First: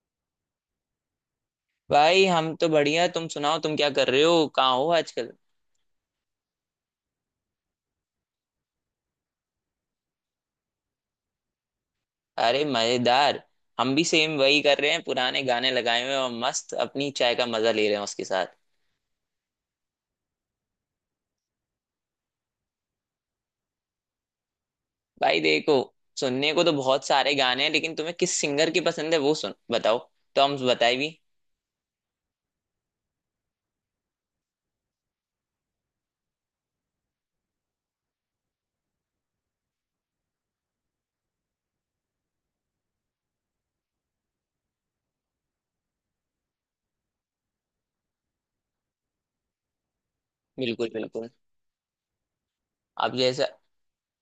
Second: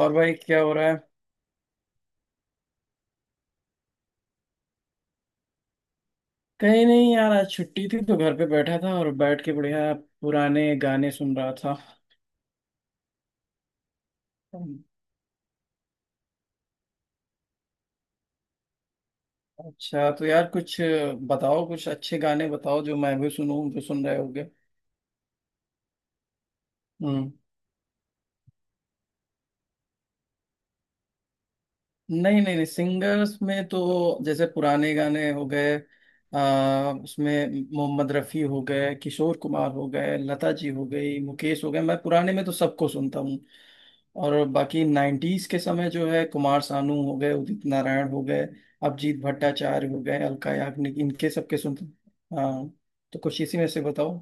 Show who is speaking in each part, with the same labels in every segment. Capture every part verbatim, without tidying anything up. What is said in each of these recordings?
Speaker 1: और भाई क्या हो रहा है?
Speaker 2: भाई, हम तो बढ़िया। तुम सुनाओ, तुम क्या कर रहे हो? कहाँ हो आजकल?
Speaker 1: कहीं नहीं यार। आज छुट्टी थी तो घर पे बैठा था और बैठ के बढ़िया पुराने गाने सुन रहा था।
Speaker 2: अरे, मजेदार। हम भी सेम वही कर रहे हैं, पुराने गाने लगाए हुए हैं और मस्त अपनी चाय का मजा ले रहे हैं उसके साथ।
Speaker 1: अच्छा तो यार कुछ बताओ, कुछ अच्छे गाने बताओ जो मैं भी सुनूं, जो सुन रहे होगे।
Speaker 2: भाई, देखो, सुनने को तो बहुत
Speaker 1: हम्म।
Speaker 2: सारे गाने हैं, लेकिन तुम्हें किस सिंगर की पसंद है वो सुन बताओ, तो हम बताए भी।
Speaker 1: नहीं नहीं नहीं, सिंगर्स में तो जैसे पुराने गाने हो गए। आ, उसमें मोहम्मद रफ़ी हो गए, किशोर कुमार हो गए, लता जी हो गई, मुकेश हो गए। मैं पुराने में तो सबको सुनता हूँ। और बाकी नाइन्टीज के समय जो है, कुमार सानू हो गए, उदित नारायण हो गए, अभिजीत भट्टाचार्य हो गए, अलका
Speaker 2: बिल्कुल
Speaker 1: याग्निक,
Speaker 2: बिल्कुल।
Speaker 1: इनके सबके सुनता हूँ। हाँ।
Speaker 2: अब
Speaker 1: तो कुछ
Speaker 2: जैसा,
Speaker 1: इसी में से बताओ।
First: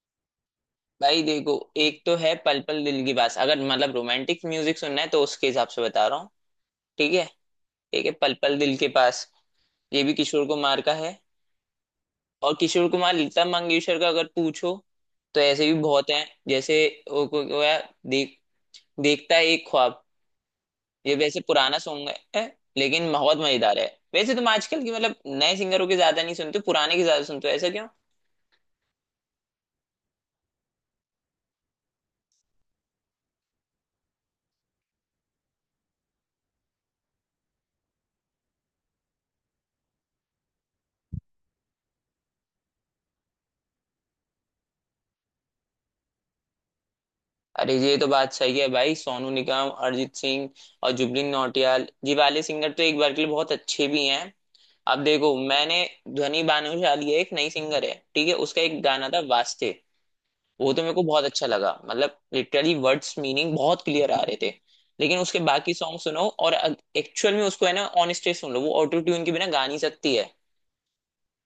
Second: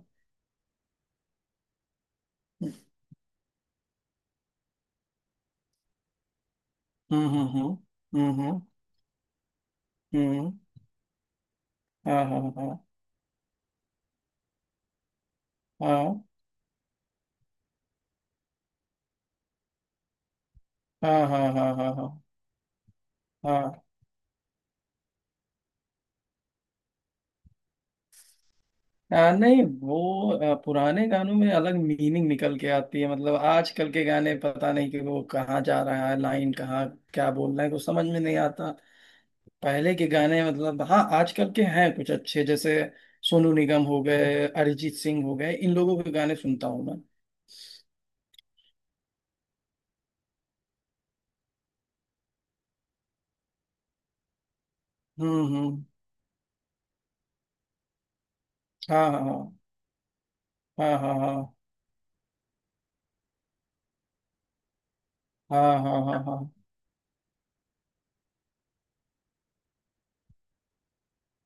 Speaker 2: भाई देखो, एक तो है पल पल दिल के पास। अगर मतलब रोमांटिक म्यूजिक सुनना है तो उसके हिसाब से बता रहा हूँ। ठीक है।
Speaker 1: हम्म हम्म।
Speaker 2: एक है
Speaker 1: हम्म
Speaker 2: पल पल
Speaker 1: हम्म।
Speaker 2: दिल के पास। ये भी
Speaker 1: हम्म
Speaker 2: किशोर
Speaker 1: हम्म,
Speaker 2: कुमार का है।
Speaker 1: हाँ हाँ
Speaker 2: और किशोर कुमार लता मंगेशकर का अगर पूछो, तो ऐसे भी बहुत
Speaker 1: हाँ
Speaker 2: हैं। जैसे वो, वो, वो है, देख देखता है एक ख्वाब।
Speaker 1: हाँ
Speaker 2: ये वैसे
Speaker 1: हाँ हाँ हाँ। हाँ।
Speaker 2: पुराना
Speaker 1: हाँ
Speaker 2: सॉन्ग
Speaker 1: हाँ।
Speaker 2: है, लेकिन बहुत
Speaker 1: हाँ।
Speaker 2: मजेदार है। वैसे तुम आजकल की मतलब नए सिंगरों के ज्यादा नहीं सुनते, पुराने के ज्यादा सुनते हो, ऐसा क्यों?
Speaker 1: आ, नहीं, वो आ, पुराने गानों में अलग मीनिंग निकल के आती है। मतलब आजकल के गाने पता नहीं कि वो कहाँ जा रहा है, लाइन कहाँ, क्या बोल रहे हैं, कुछ समझ में नहीं आता। पहले के गाने मतलब, हाँ, आजकल के हैं कुछ अच्छे, जैसे सोनू निगम हो गए, अरिजीत सिंह हो गए, इन लोगों के गाने सुनता हूँ मैं।
Speaker 2: अरे, ये तो बात सही है भाई। सोनू निगम, अरिजीत सिंह और जुबिन नौटियाल, ये वाले सिंगर तो एक बार के लिए बहुत अच्छे भी हैं। अब देखो,
Speaker 1: हम्म
Speaker 2: मैंने,
Speaker 1: हम्म।
Speaker 2: ध्वनि भानुशाली है, एक नई सिंगर है, ठीक है। उसका एक गाना
Speaker 1: हाँ
Speaker 2: था
Speaker 1: हाँ
Speaker 2: वास्ते। वो तो
Speaker 1: हाँ
Speaker 2: मेरे को
Speaker 1: हाँ
Speaker 2: बहुत
Speaker 1: हाँ
Speaker 2: अच्छा लगा, मतलब लिटरली वर्ड्स मीनिंग बहुत क्लियर आ रहे थे। लेकिन उसके
Speaker 1: हाँ
Speaker 2: बाकी सॉन्ग
Speaker 1: हाँ हाँ
Speaker 2: सुनो,
Speaker 1: हाँ
Speaker 2: और एक्चुअल में उसको, है ना, ऑन स्टेज सुन लो, वो ऑटो ट्यून के बिना गा नहीं सकती है।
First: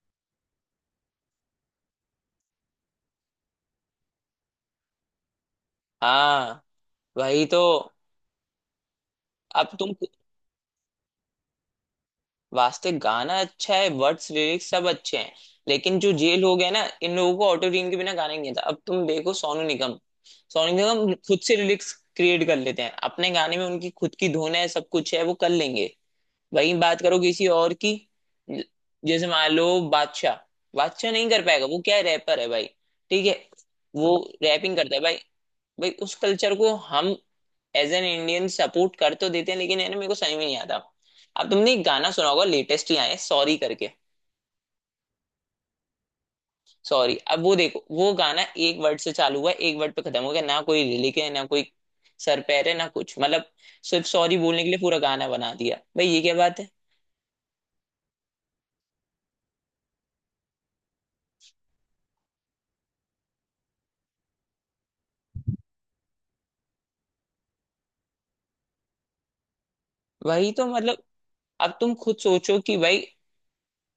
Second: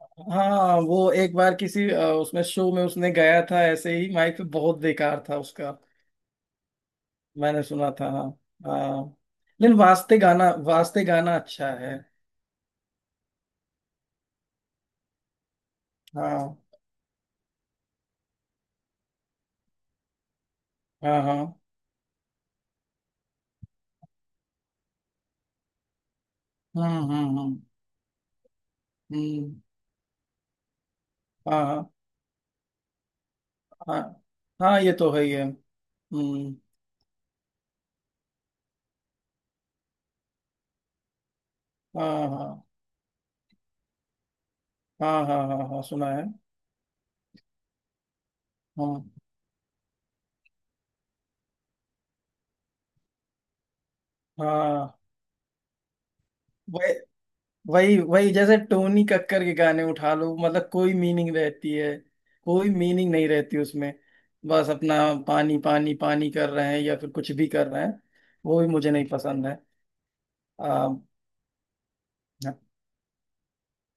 Speaker 1: हाँ हाँ, वो एक बार किसी आ, उसमें शो में उसने गाया था ऐसे ही माइक पे, बहुत बेकार था उसका।
Speaker 2: हाँ, वही तो।
Speaker 1: मैंने सुना था। हाँ। हाँ।
Speaker 2: अब
Speaker 1: लेकिन
Speaker 2: तुम,
Speaker 1: वास्ते गाना, वास्ते गाना अच्छा है।
Speaker 2: वास्ते गाना अच्छा है, वर्ड्स लिरिक्स सब अच्छे हैं, लेकिन जो ये
Speaker 1: हाँ
Speaker 2: लोग हैं ना, इन लोगों को ऑटो ट्यून के बिना गाना ही नहीं आता। अब तुम देखो, सोनू निगम, सोनू निगम
Speaker 1: हाँ हाँ।
Speaker 2: खुद से लिरिक्स क्रिएट कर लेते हैं। अपने गाने में उनकी खुद की धुन है, सब कुछ है, वो कर लेंगे। वहीं
Speaker 1: हम्म
Speaker 2: बात करो
Speaker 1: हम्म
Speaker 2: किसी
Speaker 1: हम्म
Speaker 2: और की। ज- जैसे मान
Speaker 1: हम्म,
Speaker 2: लो बादशाह, बादशाह नहीं कर
Speaker 1: हाँ
Speaker 2: पाएगा। वो
Speaker 1: हाँ
Speaker 2: क्या है, रैपर है भाई। ठीक है,
Speaker 1: हाँ
Speaker 2: वो रैपिंग
Speaker 1: हाँ। ये
Speaker 2: करता है
Speaker 1: तो
Speaker 2: भाई।
Speaker 1: है ही है।
Speaker 2: भाई, उस कल्चर
Speaker 1: हम्म।
Speaker 2: को हम एज एन इंडियन सपोर्ट कर तो देते हैं, लेकिन, है ना, मेरे को समझ में नहीं आता। अब तुमने एक
Speaker 1: हाँ
Speaker 2: गाना सुना होगा,
Speaker 1: हाँ
Speaker 2: लेटेस्ट ही आया है सॉरी करके।
Speaker 1: हाँ हाँ हाँ हाँ हाँ, सुना है।
Speaker 2: सॉरी, अब वो देखो, वो गाना एक वर्ड
Speaker 1: हाँ
Speaker 2: से चालू हुआ, एक वर्ड पे खत्म हो गया। ना कोई लिरिक है, ना कोई सर पैर है, ना कुछ मतलब। सिर्फ सॉरी बोलने के लिए पूरा
Speaker 1: हाँ।
Speaker 2: गाना बना दिया भाई, ये क्या बात है?
Speaker 1: वही वही वही, जैसे टोनी कक्कर के गाने उठा लो, मतलब कोई मीनिंग रहती है, कोई मीनिंग नहीं रहती उसमें। बस अपना पानी पानी पानी कर रहे हैं या फिर कुछ भी कर रहे हैं। वो भी मुझे नहीं पसंद है।
Speaker 2: वही तो मतलब। अब तुम खुद
Speaker 1: आ,
Speaker 2: सोचो कि भाई,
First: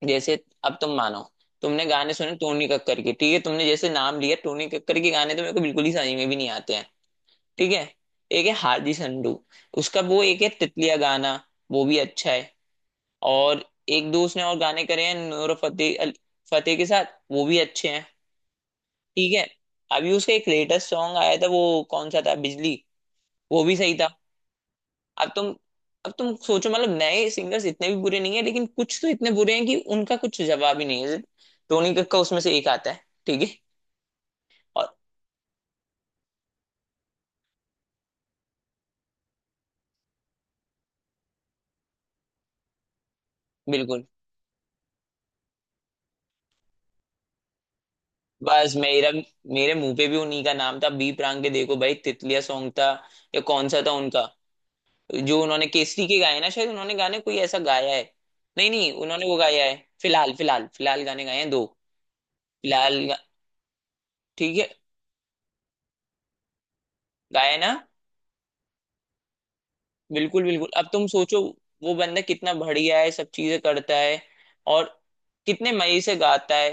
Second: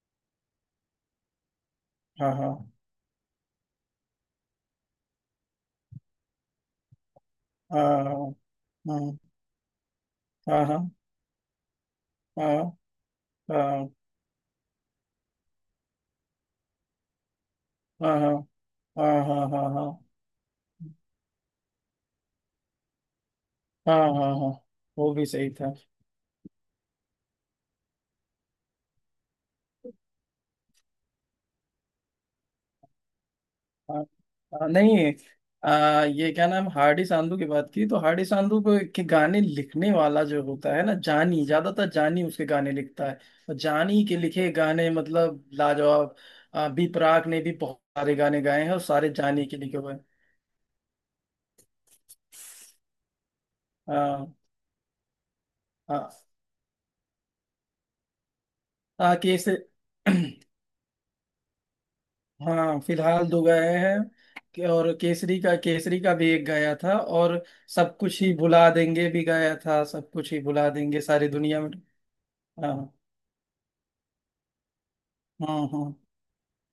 Speaker 2: जैसे, अब तुम मानो, तुमने गाने
Speaker 1: हाँ
Speaker 2: सुने
Speaker 1: हाँ
Speaker 2: टोनी कक्कर के, ठीक है, तुमने जैसे नाम लिया टोनी कक्कर के, गाने तो मेरे को बिल्कुल ही समझ में भी नहीं आते हैं। ठीक है।
Speaker 1: हाँ
Speaker 2: एक है हार्दी संडू। उसका वो एक है
Speaker 1: हाँ हाँ
Speaker 2: तितलिया गाना, वो भी अच्छा है।
Speaker 1: हाँ
Speaker 2: और एक दो उसने और गाने करे हैं नूर फतेह अल- फतेह के साथ, वो भी अच्छे हैं।
Speaker 1: हाँ हाँ हाँ हाँ
Speaker 2: ठीक है।
Speaker 1: हाँ हाँ हाँ हाँ
Speaker 2: अभी उसका एक लेटेस्ट सॉन्ग आया था, वो कौन सा था, बिजली, वो भी सही
Speaker 1: हाँ
Speaker 2: था।
Speaker 1: हाँ। हाँ वो भी
Speaker 2: अब तुम,
Speaker 1: सही था।
Speaker 2: अब तुम सोचो मतलब नए सिंगर्स इतने भी बुरे नहीं है, लेकिन कुछ तो इतने बुरे हैं कि उनका कुछ जवाब ही नहीं है। टोनी कक्का उसमें से एक आता है। ठीक है।
Speaker 1: हाँ हाँ,
Speaker 2: और
Speaker 1: नहीं। आ, ये क्या नाम, हार्डी सांधू की बात की तो, हार्डी सांधू को- के गाने लिखने वाला जो होता है ना, जानी, ज्यादातर जानी उसके गाने लिखता है। और जानी
Speaker 2: बिल्कुल।
Speaker 1: के लिखे गाने मतलब लाजवाब। आ, बी प्राक ने भी बहुत सारे गाने गाए हैं
Speaker 2: बस
Speaker 1: और
Speaker 2: मेरा
Speaker 1: सारे जानी के
Speaker 2: मेरे
Speaker 1: लिखे हुए
Speaker 2: मुंह
Speaker 1: हैं।
Speaker 2: पे भी उन्हीं का नाम था, बी प्राक के। देखो भाई, तितलिया सॉन्ग था, या कौन सा था उनका
Speaker 1: हाँ
Speaker 2: जो उन्होंने केसरी
Speaker 1: हाँ
Speaker 2: के गाए ना, शायद उन्होंने गाने कोई ऐसा गाया है। नहीं नहीं,
Speaker 1: हाँ,
Speaker 2: उन्होंने
Speaker 1: कि
Speaker 2: वो
Speaker 1: इसे।
Speaker 2: गाया है, फिलहाल। फिलहाल फिलहाल गाने गाए हैं दो।
Speaker 1: हाँ
Speaker 2: फिलहाल गा-
Speaker 1: फिलहाल दो गए हैं।
Speaker 2: ठीक
Speaker 1: के-
Speaker 2: है,
Speaker 1: और केसरी का, केसरी का भी एक गया था, और
Speaker 2: गाया है ना।
Speaker 1: सब कुछ ही भुला देंगे भी गया था, सब कुछ ही
Speaker 2: बिल्कुल बिल्कुल।
Speaker 1: भुला
Speaker 2: अब
Speaker 1: देंगे
Speaker 2: तुम
Speaker 1: सारी
Speaker 2: सोचो,
Speaker 1: दुनिया में।
Speaker 2: वो बंदा कितना
Speaker 1: हाँ
Speaker 2: बढ़िया है, सब चीजें करता है, और
Speaker 1: हाँ
Speaker 2: कितने
Speaker 1: हाँ।
Speaker 2: मजे से गाता है।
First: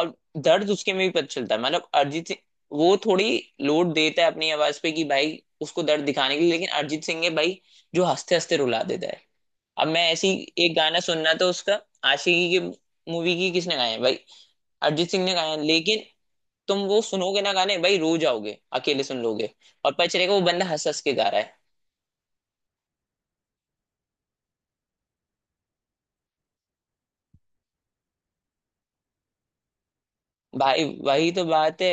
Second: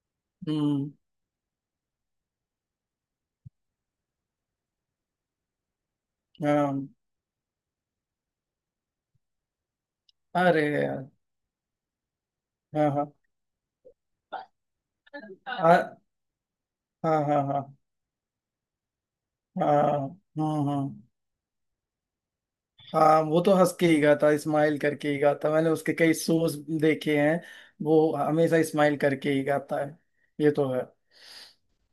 Speaker 2: और दर्द
Speaker 1: हम्म।
Speaker 2: उसके में भी पता चलता है, मतलब अरिजीत सिंह। वो थोड़ी लोड देता है अपनी आवाज पे कि भाई, उसको दर्द दिखाने के लिए, लेकिन
Speaker 1: हाँ।
Speaker 2: अरिजीत सिंह है भाई, जो हंसते हंसते रुला देता है। अब मैं ऐसी
Speaker 1: अरे
Speaker 2: एक गाना
Speaker 1: यार।
Speaker 2: सुनना था उसका, आशिकी की
Speaker 1: हाँ हाँ।
Speaker 2: मूवी की, किसने गाया है भाई? अरिजीत सिंह ने गाया है,
Speaker 1: आ,
Speaker 2: लेकिन तुम वो
Speaker 1: हाँ
Speaker 2: सुनोगे
Speaker 1: हाँ
Speaker 2: ना
Speaker 1: हाँ
Speaker 2: गाने भाई, रो जाओगे अकेले सुन लोगे।
Speaker 1: हाँ
Speaker 2: और पता चलेगा वो
Speaker 1: हाँ
Speaker 2: बंदा
Speaker 1: हाँ
Speaker 2: हंस हंस के गा रहा है।
Speaker 1: हाँ। वो तो हंस के ही गाता, स्माइल करके ही गाता। मैंने उसके कई शोज देखे हैं। वो हमेशा स्माइल करके ही गाता है। ये तो है।
Speaker 2: भाई वही तो बात है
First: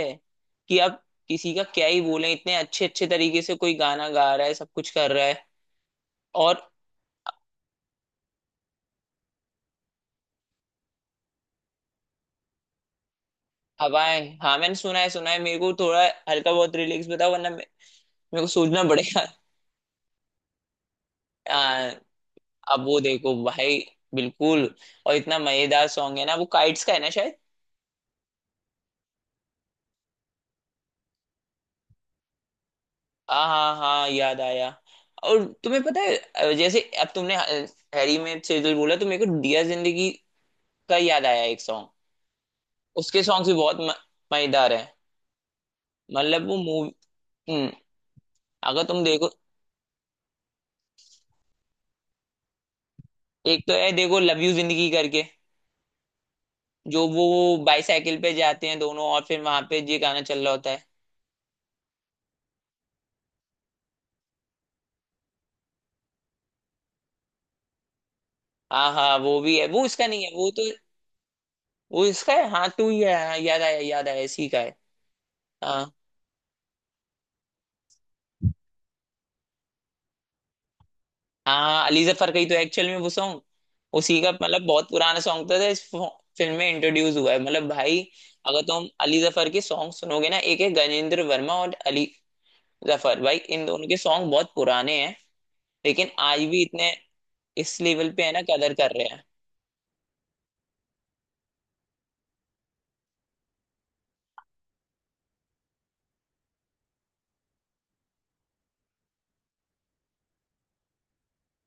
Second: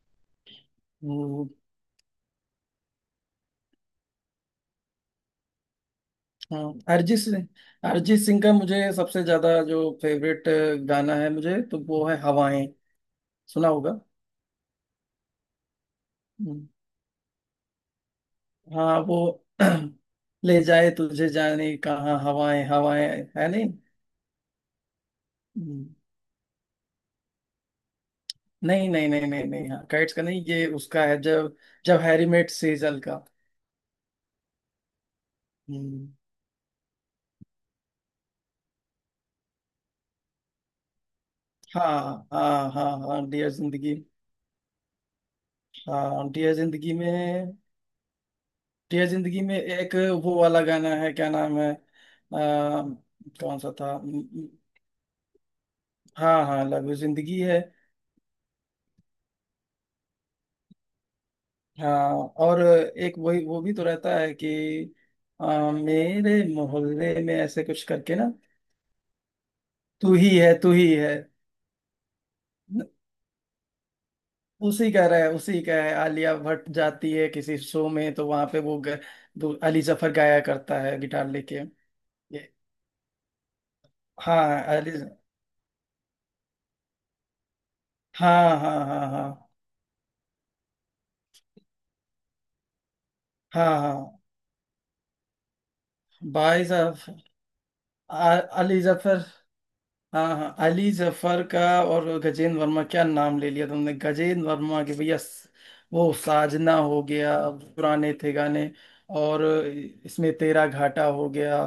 Speaker 2: कि अब किसी का क्या ही बोले, इतने अच्छे अच्छे तरीके से कोई गाना गा रहा है, सब कुछ कर रहा है।
Speaker 1: हाँ।
Speaker 2: और
Speaker 1: अरिजीत सिंह। अरिजीत सिंह का मुझे सबसे ज्यादा जो फेवरेट गाना है मुझे तो, वो है हवाएं। सुना होगा।
Speaker 2: हवाएं, हाँ, मैंने सुना है, सुना है। मेरे को थोड़ा हल्का
Speaker 1: हम्म,
Speaker 2: बहुत रिलैक्स बताओ, वरना मे- मेरे को सोचना
Speaker 1: हाँ वो।
Speaker 2: पड़ेगा।
Speaker 1: ले जाए तुझे जाने
Speaker 2: आ,
Speaker 1: कहाँ, हवाएं
Speaker 2: अब वो
Speaker 1: हवाएं,
Speaker 2: देखो
Speaker 1: है नहीं।
Speaker 2: भाई, बिल्कुल। और इतना
Speaker 1: हम्म,
Speaker 2: मजेदार सॉन्ग है ना, वो काइट्स का है ना शायद।
Speaker 1: नहीं नहीं नहीं नहीं नहीं, हाँ काइट्स का नहीं, ये उसका है जब, जब हैरी मेट सेजल का।
Speaker 2: हाँ हाँ हाँ, याद आया। और तुम्हें पता
Speaker 1: हम्म,
Speaker 2: है, अ, जैसे अब तुमने, अ, हैरी में से जो बोला, तो मेरे को दिया जिंदगी का याद आया, एक सॉन्ग।
Speaker 1: हाँ हाँ हाँ
Speaker 2: उसके
Speaker 1: हाँ
Speaker 2: सॉन्ग्स
Speaker 1: डियर
Speaker 2: भी बहुत म-
Speaker 1: जिंदगी।
Speaker 2: मजेदार है।
Speaker 1: हाँ
Speaker 2: मतलब
Speaker 1: डियर
Speaker 2: वो मूवी
Speaker 1: जिंदगी में।
Speaker 2: अगर तुम
Speaker 1: डियर
Speaker 2: देखो,
Speaker 1: जिंदगी में एक वो वाला गाना है, क्या नाम है, अ, कौन
Speaker 2: एक
Speaker 1: सा
Speaker 2: तो है
Speaker 1: था।
Speaker 2: देखो, लव यू जिंदगी करके,
Speaker 1: हाँ हाँ, लव यू
Speaker 2: जो वो
Speaker 1: जिंदगी है।
Speaker 2: बाईसाइकिल पे जाते हैं दोनों और फिर वहां पे ये गाना चल रहा होता है।
Speaker 1: हाँ और एक वही वो भी तो रहता है कि आ, मेरे मोहल्ले में ऐसे कुछ करके ना।
Speaker 2: हाँ हाँ, वो भी है। वो इसका
Speaker 1: तू
Speaker 2: नहीं है,
Speaker 1: ही
Speaker 2: वो
Speaker 1: है,
Speaker 2: तो,
Speaker 1: तू ही है।
Speaker 2: वो इसका है, हाँ, टू
Speaker 1: न-
Speaker 2: ही है, हाँ, याद आया याद आया, इसी का है।
Speaker 1: उसी का रहा है, उसी का
Speaker 2: हाँ
Speaker 1: है, आलिया भट्ट जाती है किसी शो में, तो वहां पे वो ग, दो- अली जफर गाया करता है गिटार लेके।
Speaker 2: हाँ, अली जफर का ही
Speaker 1: ये
Speaker 2: तो एक्चुअल में वो सॉन्ग, उसी का।
Speaker 1: हाँ
Speaker 2: मतलब बहुत
Speaker 1: अली।
Speaker 2: पुराना सॉन्ग था, था इस फिल्म में इंट्रोड्यूस हुआ है। मतलब भाई,
Speaker 1: हाँ
Speaker 2: अगर
Speaker 1: हाँ
Speaker 2: तुम
Speaker 1: हाँ
Speaker 2: अली जफर
Speaker 1: हाँ
Speaker 2: के सॉन्ग सुनोगे ना, एक है गजेंद्र वर्मा और अली जफर, भाई इन
Speaker 1: हाँ
Speaker 2: दोनों के
Speaker 1: हाँ।
Speaker 2: सॉन्ग बहुत पुराने हैं, लेकिन आज भी
Speaker 1: भाई
Speaker 2: इतने
Speaker 1: साहब।
Speaker 2: इस लेवल पे है
Speaker 1: आ-
Speaker 2: ना, कदर
Speaker 1: अली
Speaker 2: कर रहे
Speaker 1: जफर।
Speaker 2: हैं।
Speaker 1: हाँ हाँ, अली जफर का। और गजेंद्र वर्मा, क्या नाम ले लिया तुमने, गजेंद्र वर्मा के भैया, स- वो साजना हो गया, पुराने थे गाने, और इसमें तेरा घाटा हो गया,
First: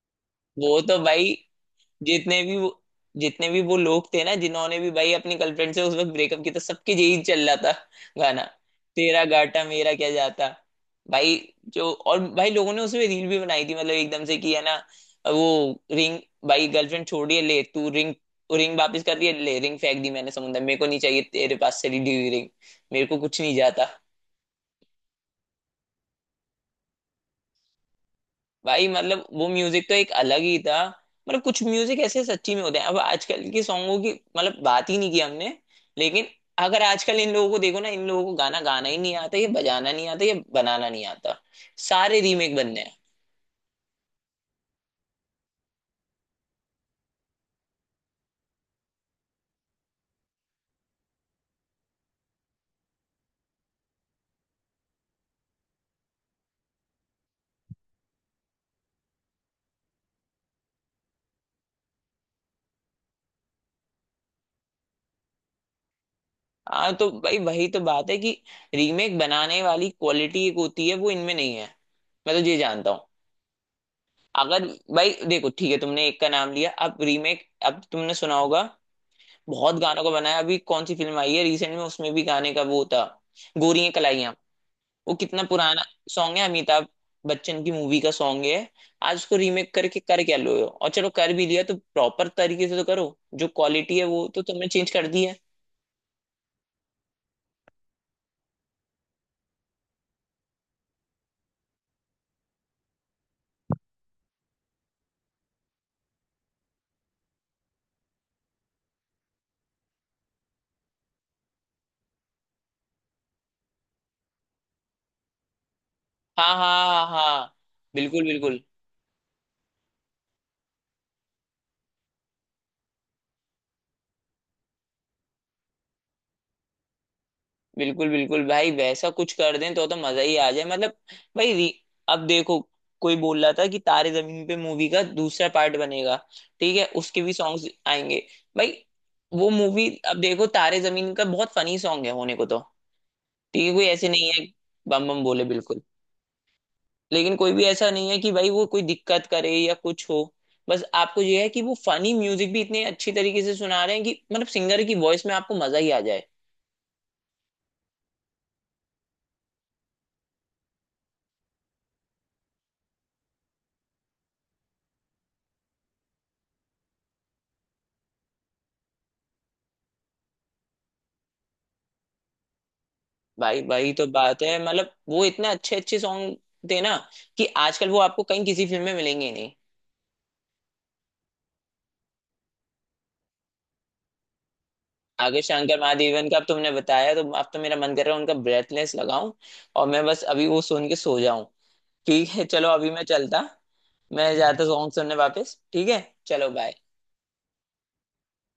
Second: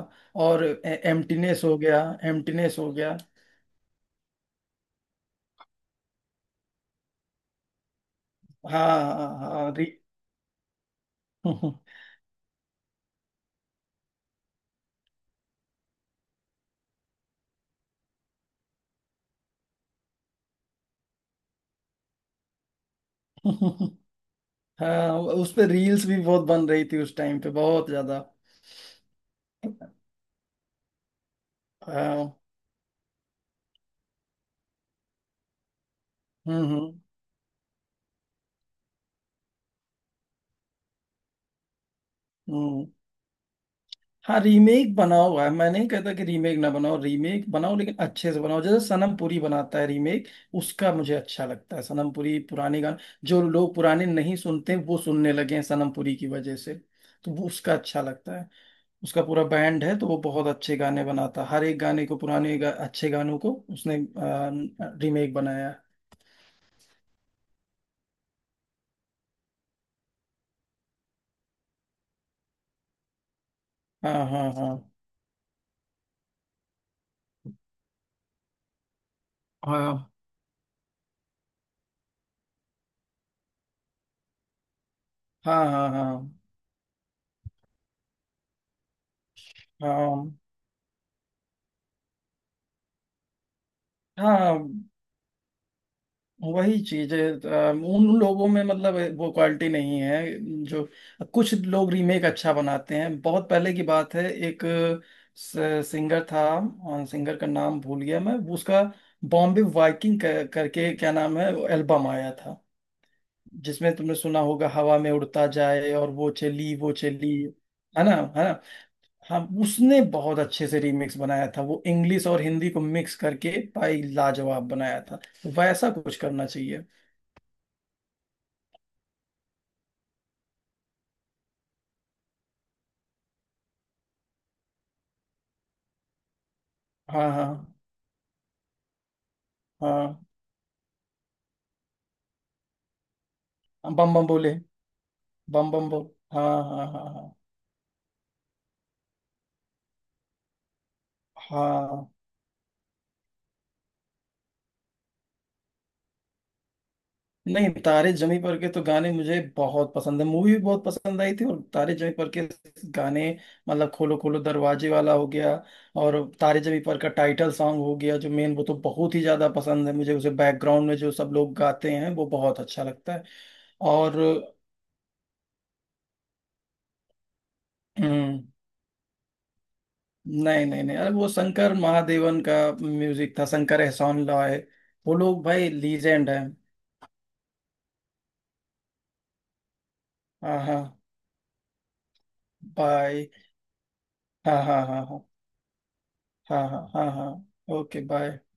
Speaker 1: और
Speaker 2: वो तो भाई
Speaker 1: एम्प्टीनेस हो गया।
Speaker 2: जितने भी वो
Speaker 1: एम्प्टीनेस हो गया।
Speaker 2: जितने भी वो लोग थे ना, जिन्होंने भी भाई अपनी गर्लफ्रेंड से उस वक्त ब्रेकअप किया था, सबके यही चल रहा था गाना,
Speaker 1: हाँ
Speaker 2: तेरा
Speaker 1: हाँ
Speaker 2: घाटा
Speaker 1: हाँ री...
Speaker 2: मेरा क्या जाता। भाई, जो और भाई लोगों ने उसमें रील भी बनाई थी, मतलब एकदम से कि है ना, वो रिंग, भाई गर्लफ्रेंड छोड़ रही है, ले तू रिंग, रिंग वापस कर रही है, ले, रिंग फेंक दी मैंने समुद्र में। मेरे को नहीं चाहिए तेरे पास से ली हुई रिंग, मेरे को कुछ नहीं जाता।
Speaker 1: हाँ उस पे रील्स भी बहुत बन रही थी, उस टाइम पे बहुत ज्यादा।
Speaker 2: भाई मतलब वो म्यूजिक तो एक अलग ही था, मतलब कुछ म्यूजिक ऐसे
Speaker 1: हाँ।
Speaker 2: सच्ची में होते हैं। अब आजकल के सॉन्गों की मतलब बात ही नहीं की हमने। लेकिन
Speaker 1: हम्म
Speaker 2: अगर
Speaker 1: हम्म
Speaker 2: आजकल इन लोगों को देखो ना, इन लोगों को गाना गाना ही नहीं आता, ये बजाना नहीं आता, ये बनाना नहीं आता, सारे रीमेक बनने
Speaker 1: हम्म।
Speaker 2: हैं।
Speaker 1: हाँ रीमेक बना हुआ है। मैं नहीं कहता कि रीमेक ना बनाओ, रीमेक बनाओ लेकिन अच्छे से बनाओ। जैसे सनम पुरी बनाता है रीमेक, उसका मुझे अच्छा लगता है। सनम पुरी पुराने गाने, जो लोग पुराने नहीं सुनते वो सुनने लगे हैं सनम पुरी की वजह से। तो वो उसका अच्छा लगता है। उसका पूरा बैंड है तो वो बहुत अच्छे गाने बनाता है। हर एक गाने को पुराने गा, अच्छे गानों को उसने रीमेक बनाया है।
Speaker 2: हाँ तो भाई वही तो बात है कि रीमेक बनाने वाली क्वालिटी एक होती है, वो इनमें नहीं है। मैं तो ये जानता हूँ।
Speaker 1: हाँ हाँ
Speaker 2: अगर,
Speaker 1: हाँ
Speaker 2: भाई देखो, ठीक है, तुमने एक का नाम लिया। अब रीमेक, अब तुमने सुना होगा बहुत गानों का
Speaker 1: हाँ
Speaker 2: बनाया। अभी कौन सी फिल्म आई है रिसेंट में, उसमें भी गाने का वो था, गोरियां कलाइयां। वो कितना
Speaker 1: हाँ
Speaker 2: पुराना
Speaker 1: हाँ
Speaker 2: सॉन्ग है, अमिताभ बच्चन की मूवी का सॉन्ग है। आज उसको रीमेक करके कर
Speaker 1: हाँ
Speaker 2: क्या लो हो? और चलो, कर भी लिया तो प्रॉपर तरीके से तो करो। जो क्वालिटी है वो
Speaker 1: हाँ
Speaker 2: तो
Speaker 1: हाँ।
Speaker 2: तुमने चेंज कर दी है।
Speaker 1: वही चीज है। अ, उन लोगों में, मतलब वो क्वालिटी नहीं है जो, कुछ लोग रीमेक अच्छा बनाते हैं। बहुत पहले की बात है, एक सिंगर था, सिंगर का नाम भूल गया मैं उसका। बॉम्बे वाइकिंग कर, करके क्या नाम है, एल्बम आया था, जिसमें तुमने सुना होगा, हवा में उड़ता जाए और वो
Speaker 2: हाँ
Speaker 1: चली
Speaker 2: हाँ
Speaker 1: वो
Speaker 2: हाँ
Speaker 1: चली।
Speaker 2: हाँ,
Speaker 1: है ना?
Speaker 2: बिल्कुल
Speaker 1: है ना?
Speaker 2: बिल्कुल
Speaker 1: हाँ उसने बहुत अच्छे से रीमिक्स बनाया था, वो इंग्लिश और हिंदी को मिक्स करके, भाई लाजवाब बनाया था। तो वैसा कुछ करना चाहिए।
Speaker 2: बिल्कुल बिल्कुल। भाई वैसा कुछ कर दें तो तो मजा ही आ जाए। मतलब भाई, री- अब देखो, कोई बोल रहा था कि तारे जमीन पे मूवी का दूसरा पार्ट बनेगा, ठीक है, उसके
Speaker 1: हाँ
Speaker 2: भी
Speaker 1: हाँ
Speaker 2: सॉन्ग्स आएंगे। भाई वो मूवी,
Speaker 1: हाँ हाँ,
Speaker 2: अब देखो तारे जमीन का बहुत फनी सॉन्ग है होने को तो, ठीक है, कोई
Speaker 1: बम
Speaker 2: ऐसे
Speaker 1: बम
Speaker 2: नहीं है।
Speaker 1: बोले।
Speaker 2: बम बम बोले,
Speaker 1: बम
Speaker 2: बिल्कुल।
Speaker 1: बम बोल। हाँ हाँ हाँ
Speaker 2: लेकिन
Speaker 1: हाँ
Speaker 2: कोई भी ऐसा नहीं है कि भाई वो कोई दिक्कत करे या कुछ हो। बस आपको ये है कि वो
Speaker 1: हाँ।
Speaker 2: फनी म्यूजिक भी इतने अच्छी तरीके से सुना रहे हैं कि मतलब सिंगर की वॉइस में आपको मजा ही आ जाए।
Speaker 1: नहीं तारे जमी पर के तो गाने मुझे बहुत पसंद है। मूवी भी बहुत पसंद आई थी। और तारे जमी पर के गाने मतलब खोलो खोलो दरवाजे वाला हो गया, और तारे जमी पर का टाइटल सॉन्ग हो गया, जो मेन, वो तो बहुत ही ज्यादा पसंद है मुझे। उसे बैकग्राउंड में जो सब लोग गाते हैं वो बहुत अच्छा लगता है।
Speaker 2: भाई, भाई तो
Speaker 1: और।
Speaker 2: बात है मतलब वो इतने अच्छे अच्छे सॉन्ग थे ना कि आजकल वो आपको
Speaker 1: हम्म,
Speaker 2: कहीं किसी फिल्म में मिलेंगे ही नहीं।
Speaker 1: नहीं नहीं नहीं, अरे वो शंकर महादेवन का म्यूजिक था, शंकर एहसान लॉय, वो
Speaker 2: आगे
Speaker 1: लोग भाई
Speaker 2: शंकर महादेवन
Speaker 1: लीजेंड
Speaker 2: का अब
Speaker 1: हैं।
Speaker 2: तुमने बताया, तो अब तो मेरा मन कर रहा है उनका ब्रेथलेस लगाऊं, और मैं बस अभी
Speaker 1: हाँ
Speaker 2: वो
Speaker 1: हाँ।
Speaker 2: सुन के सो जाऊं। ठीक है, चलो, अभी मैं
Speaker 1: बाय।
Speaker 2: चलता, मैं
Speaker 1: हाँ
Speaker 2: जाता
Speaker 1: हाँ
Speaker 2: सॉन्ग
Speaker 1: हाँ
Speaker 2: सुनने
Speaker 1: हाँ
Speaker 2: वापस। ठीक है। चलो,
Speaker 1: हाँ
Speaker 2: बाय।
Speaker 1: हाँ हाँ हाँ, ओके बाय।